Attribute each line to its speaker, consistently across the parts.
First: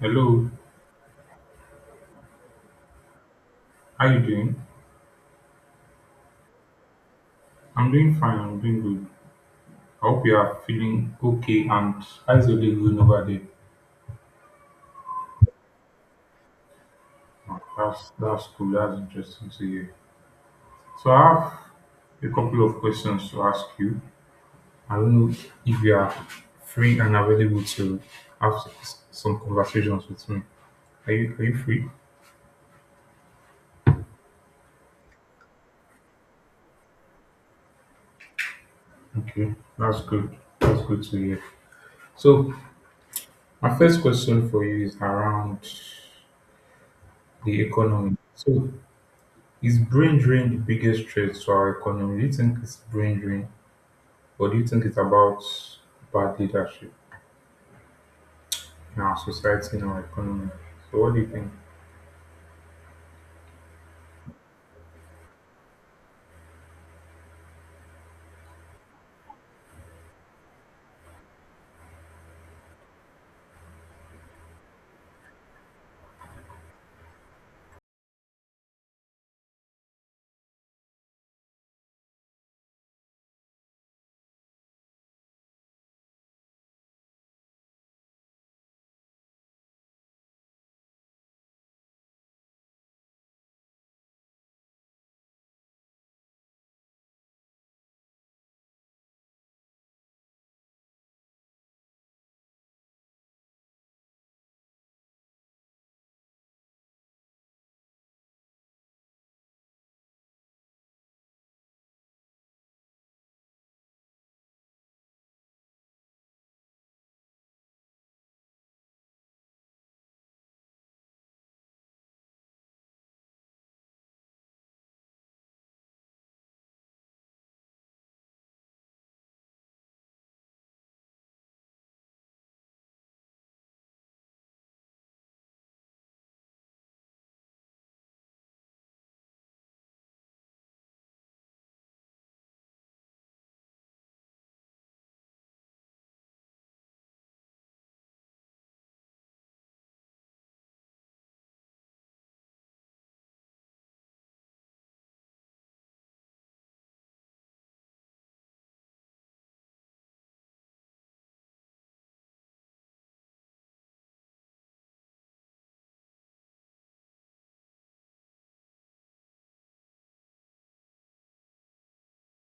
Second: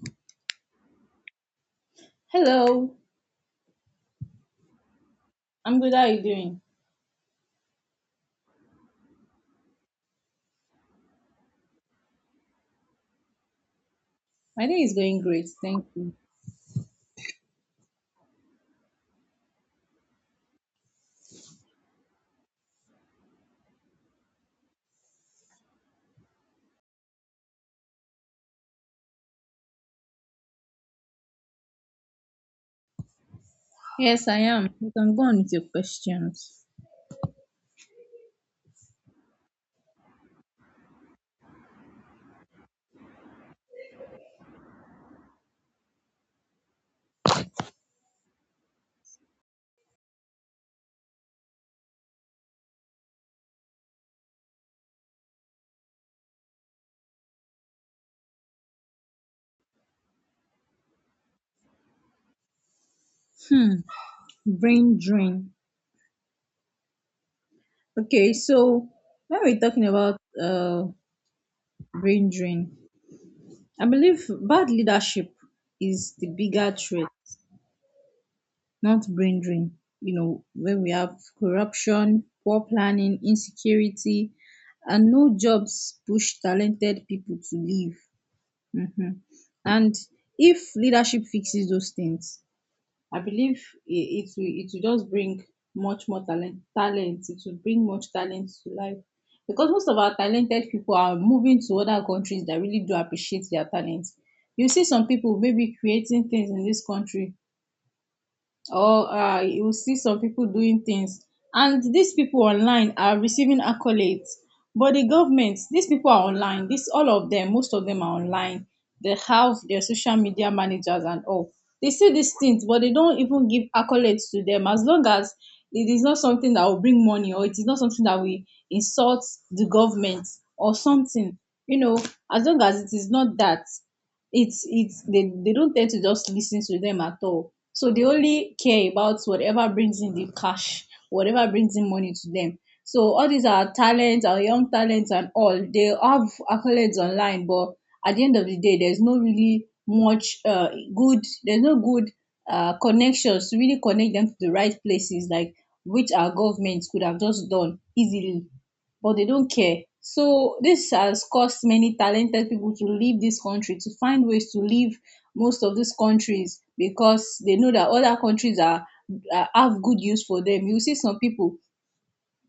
Speaker 1: Hello,
Speaker 2: Hello,
Speaker 1: how you doing?
Speaker 2: I'm good. How are you doing?
Speaker 1: I'm doing fine, I'm doing good. I hope you are feeling okay, and how's your day going over there?
Speaker 2: My day is going great, thank you.
Speaker 1: Oh, that's cool, that's interesting to hear. So I have a couple of questions to ask you. I don't know if you are free and available to have some conversations with me. Are you free?
Speaker 2: Yes, I am. You can go on with your questions.
Speaker 1: Okay, that's good. That's good to hear. So my first question for you is around the economy. So is brain drain the biggest threat to our economy? Do you think it's brain drain, or do you think it's about bad leadership in our society, in our economy? So, what do you think?
Speaker 2: Hmm, brain drain. Okay, so when we're talking about brain drain, I believe bad leadership is the bigger threat, not brain drain. You know, when we have corruption, poor planning, insecurity, and no jobs push talented people to leave. Mhm. And if leadership fixes those things, I believe it will just bring much more talent. It will bring much talent to life. Because most of our talented people are moving to other countries that really do appreciate their talent. You see some people maybe creating things in this country or you will see some people doing things, and these people online are receiving accolades, but the government, these people are online, this all of them, most of them are online, they have their social media managers and all. They see these things but they don't even give accolades to them as long as it is not something that will bring money, or it is not something that will insult the government or something, you know, as long as it is not that, it's they don't tend to just listen to them at all, so they only care about whatever brings in the cash, whatever brings in money to them. So all these are talents, our young talents and all, they have accolades online but at the end of the day there's no really much good, there's no good connections to really connect them to the right places, like which our government could have just done easily, but they don't care. So this has caused many talented people to leave this country, to find ways to leave most of these countries, because they know that other countries are have good use for them. You see some people,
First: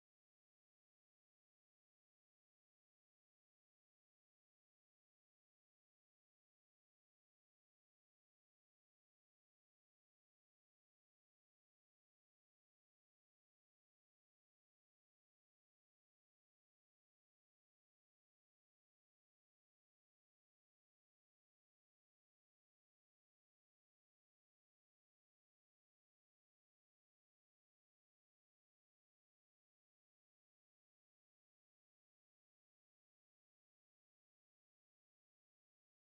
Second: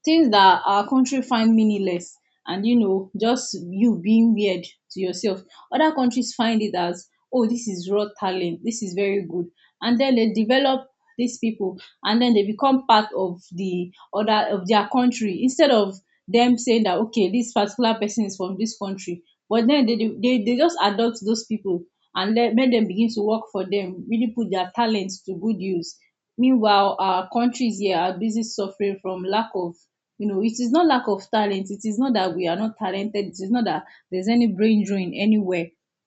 Speaker 2: things that our country find meaningless and, you know, just you being weird to yourself, other countries find it as, oh, this is raw talent, this is very good, and then they develop these people and then they become part of the other of their country, instead of them saying that, okay, this particular person is from this country, but then they just adopt those people and let make them begin to work for them, really put their talents to good use. Meanwhile, our countries here are busy suffering from lack of, you know, it is not lack of talent. It is not that we are not talented. It is not that there's any brain drain anywhere.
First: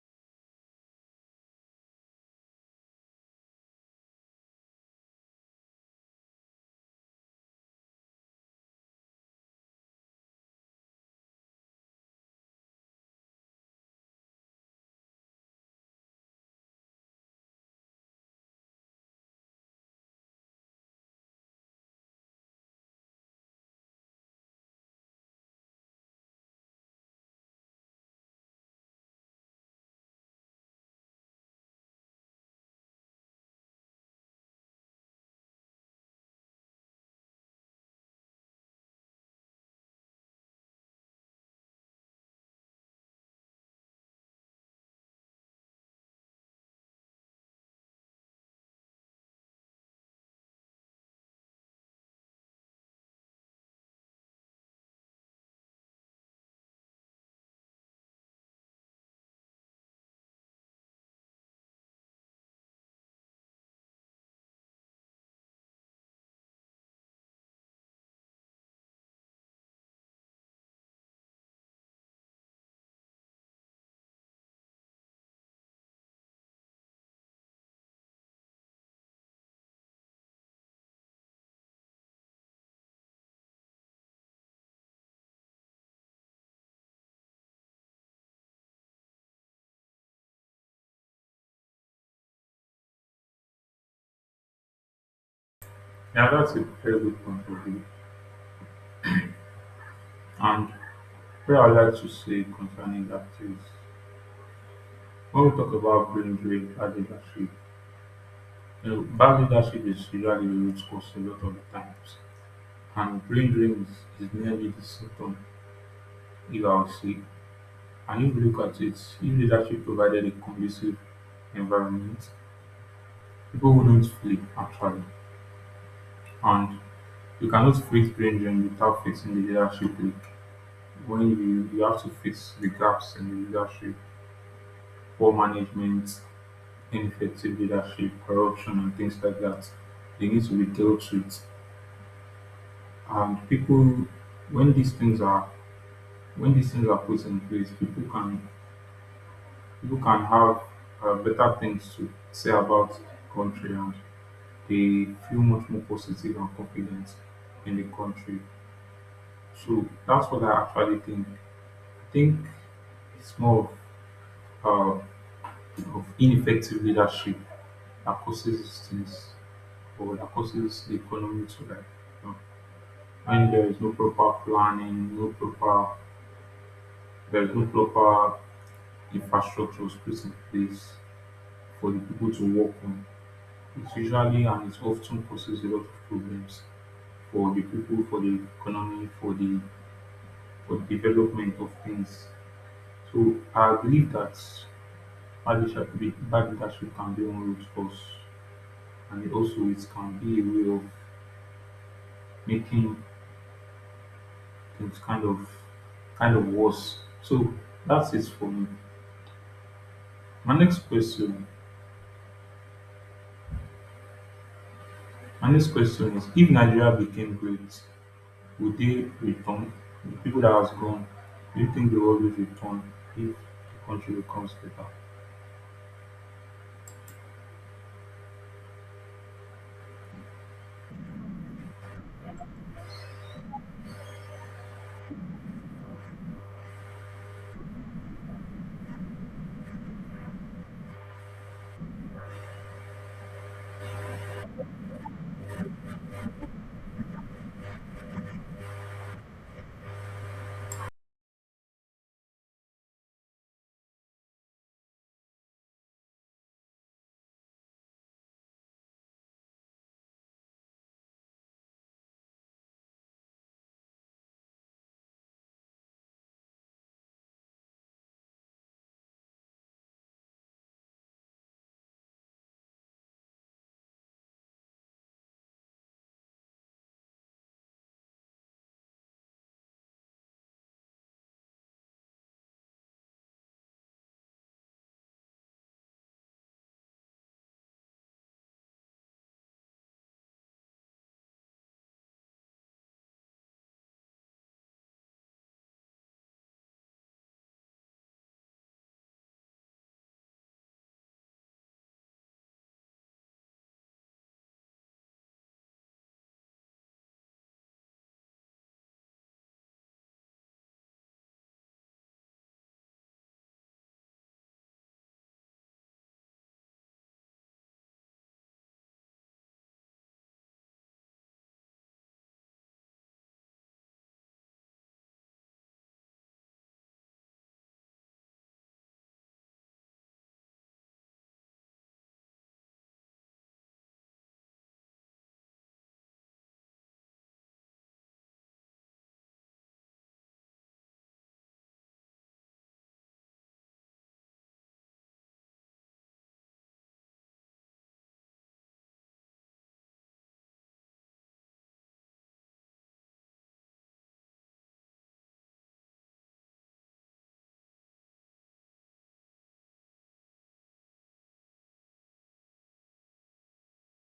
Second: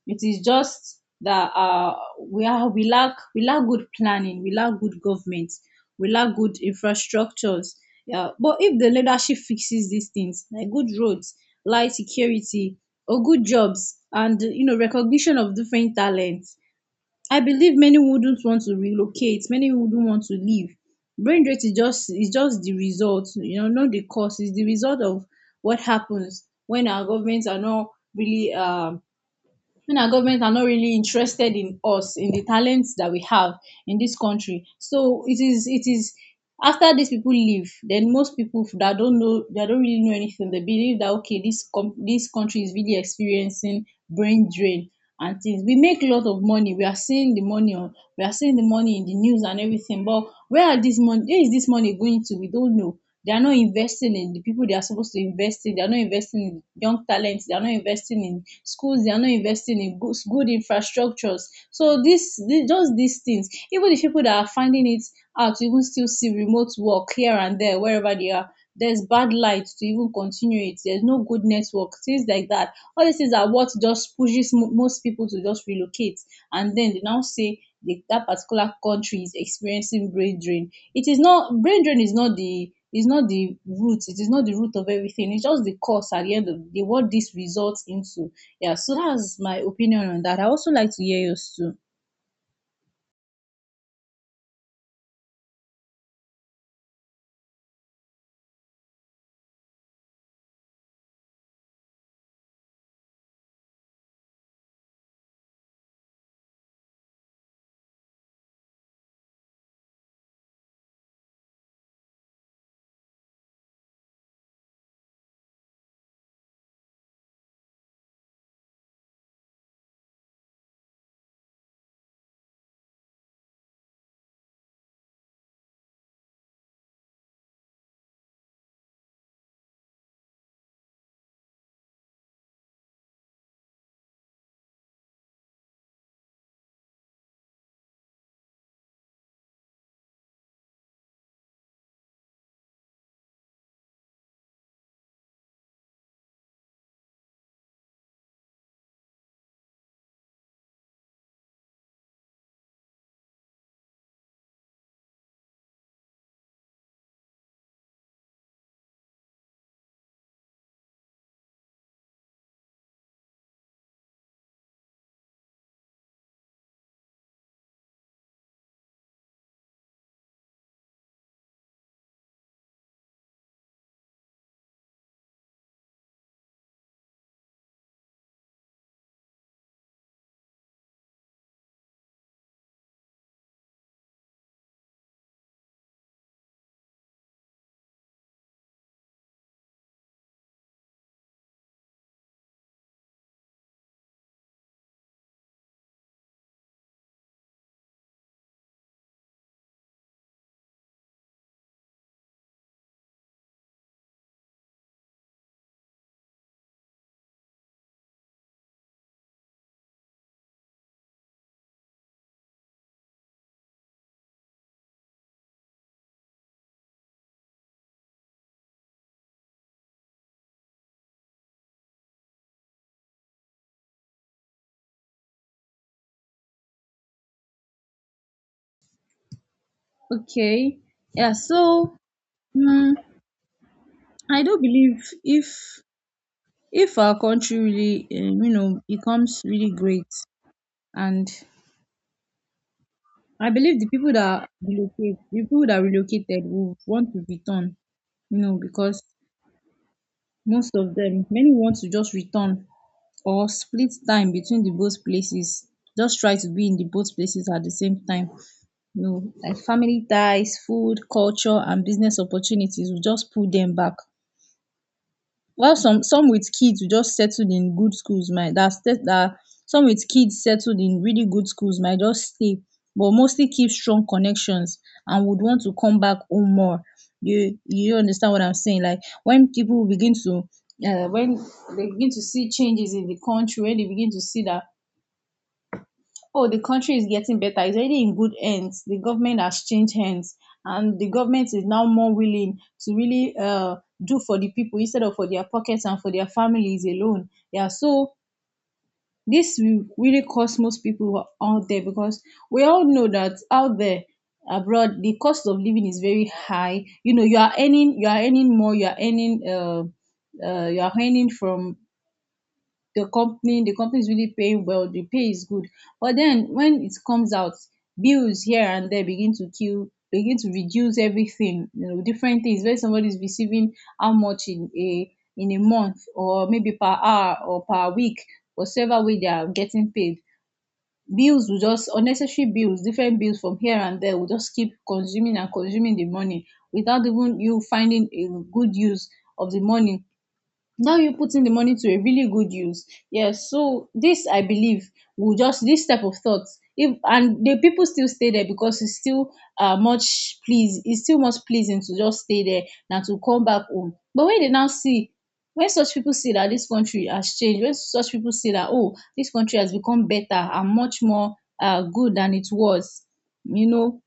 Speaker 2: It is just that we lack good planning. We lack good government. We lack good infrastructures. Yeah, but if the leadership fixes these things, like good roads, light security, or good jobs, and, you know, recognition of different talents, I believe many wouldn't want to relocate, many wouldn't want to leave. Brain rot is just the result, you know, not the cause. It's the result of what happens when our governments are not really when our governments are not really interested in us, in the talents that we have in this country. So it is after these people leave, then most people that don't know, that don't really know anything, they believe that, okay, this com- this country is really experiencing brain drain and things. We make a lot of money. We are seeing the money on, we are seeing the money in the news and everything. But where is this money going to? We don't know. They are not investing in the people they are supposed to invest in. They are not investing in young talents. They are not investing in schools. They are not investing in good, good infrastructures. So this just these things. Even the people that are finding it out, you will still see remote work here and there wherever they are. There's bad light to even continue it. There's no good network, things like that. All these things are what just pushes most people to just relocate. And then they now say that particular country is experiencing brain drain. It is not, brain drain is not the root. It is not the root of everything. It's just the cause, at the end of the day, what this results into. Yeah. So that's my opinion on that. I also like to hear yours too.
Speaker 1: Yeah, that's a very good point of view. And what I'd like to say concerning that is, when we talk about brain drain, bad leadership, you know, bad leadership is usually the root cause a lot of the times. And brain drain is merely the symptom, if I would say. And if you look at it, if leadership provided a conducive environment, people wouldn't flee, actually, and you cannot face Grayson without facing the leadership leak. You have to face the gaps in the leadership, poor management, ineffective leadership, corruption, and things like that. They need to be dealt with. And people, when these things are when these things are put in place, people can have better things to say about the country, and they feel much more positive and confident in the country. So that's what I actually think. I think it's more of, uh, of ineffective leadership that causes things, or that causes the economy to, like, you know, when there is no proper planning, no proper there is no proper infrastructure was put in place for the people to work on. It's usually, and it often causes a lot of problems for the people, for the economy, for the development of things. So I believe that barbershop can be one route for us, and it also, it can be a way of making things kind of worse. So that's it for me. My next question, my next question is: if Nigeria became great, would they return? The people that has gone, do you think they will always return if the country becomes better?
Speaker 2: Okay. Yeah. So mm I do believe if our country really you know, becomes really great, and I believe the people that relocated will want to return, you know, because most of them, many want to just return or split time between the both places. Just try to be in the both places at the same time. You know, like family ties, food, culture, and business opportunities will just pull them back. While some with kids just settled in good schools might that set that some with kids settled in really good schools might just stay, but mostly keep strong connections and would want to come back home more. You understand what I'm saying? Like when people begin to when they begin to see changes in the country, when they begin to see that, oh, the country is getting better, it's already in good hands, the government has changed hands, and the government is now more willing to really do for the people instead of for their pockets and for their families alone. Yeah, so this will really cost most people who are out there, because we all know that out there abroad the cost of living is very high. You know, you are earning more, you are earning. You are earning from the company is really paying well, the pay is good, but then when it comes out, bills here and there begin to kill, begin to reduce everything, you know, different things. Where somebody is receiving how much in a month, or maybe per hour or per week, whatever way they are getting paid, bills will just, unnecessary bills, different bills from here and there will just keep consuming and consuming the money without even you finding a good use of the money, now you putting the money to a really good use. Yes, so this I believe will just, this type of thoughts. If and the people still stay there because it's still much please, it's still much pleasing to just stay there than to come back home. But when they now see, when such people see that this country has changed when such people see that, oh, this country has become better and much more good than it was, you know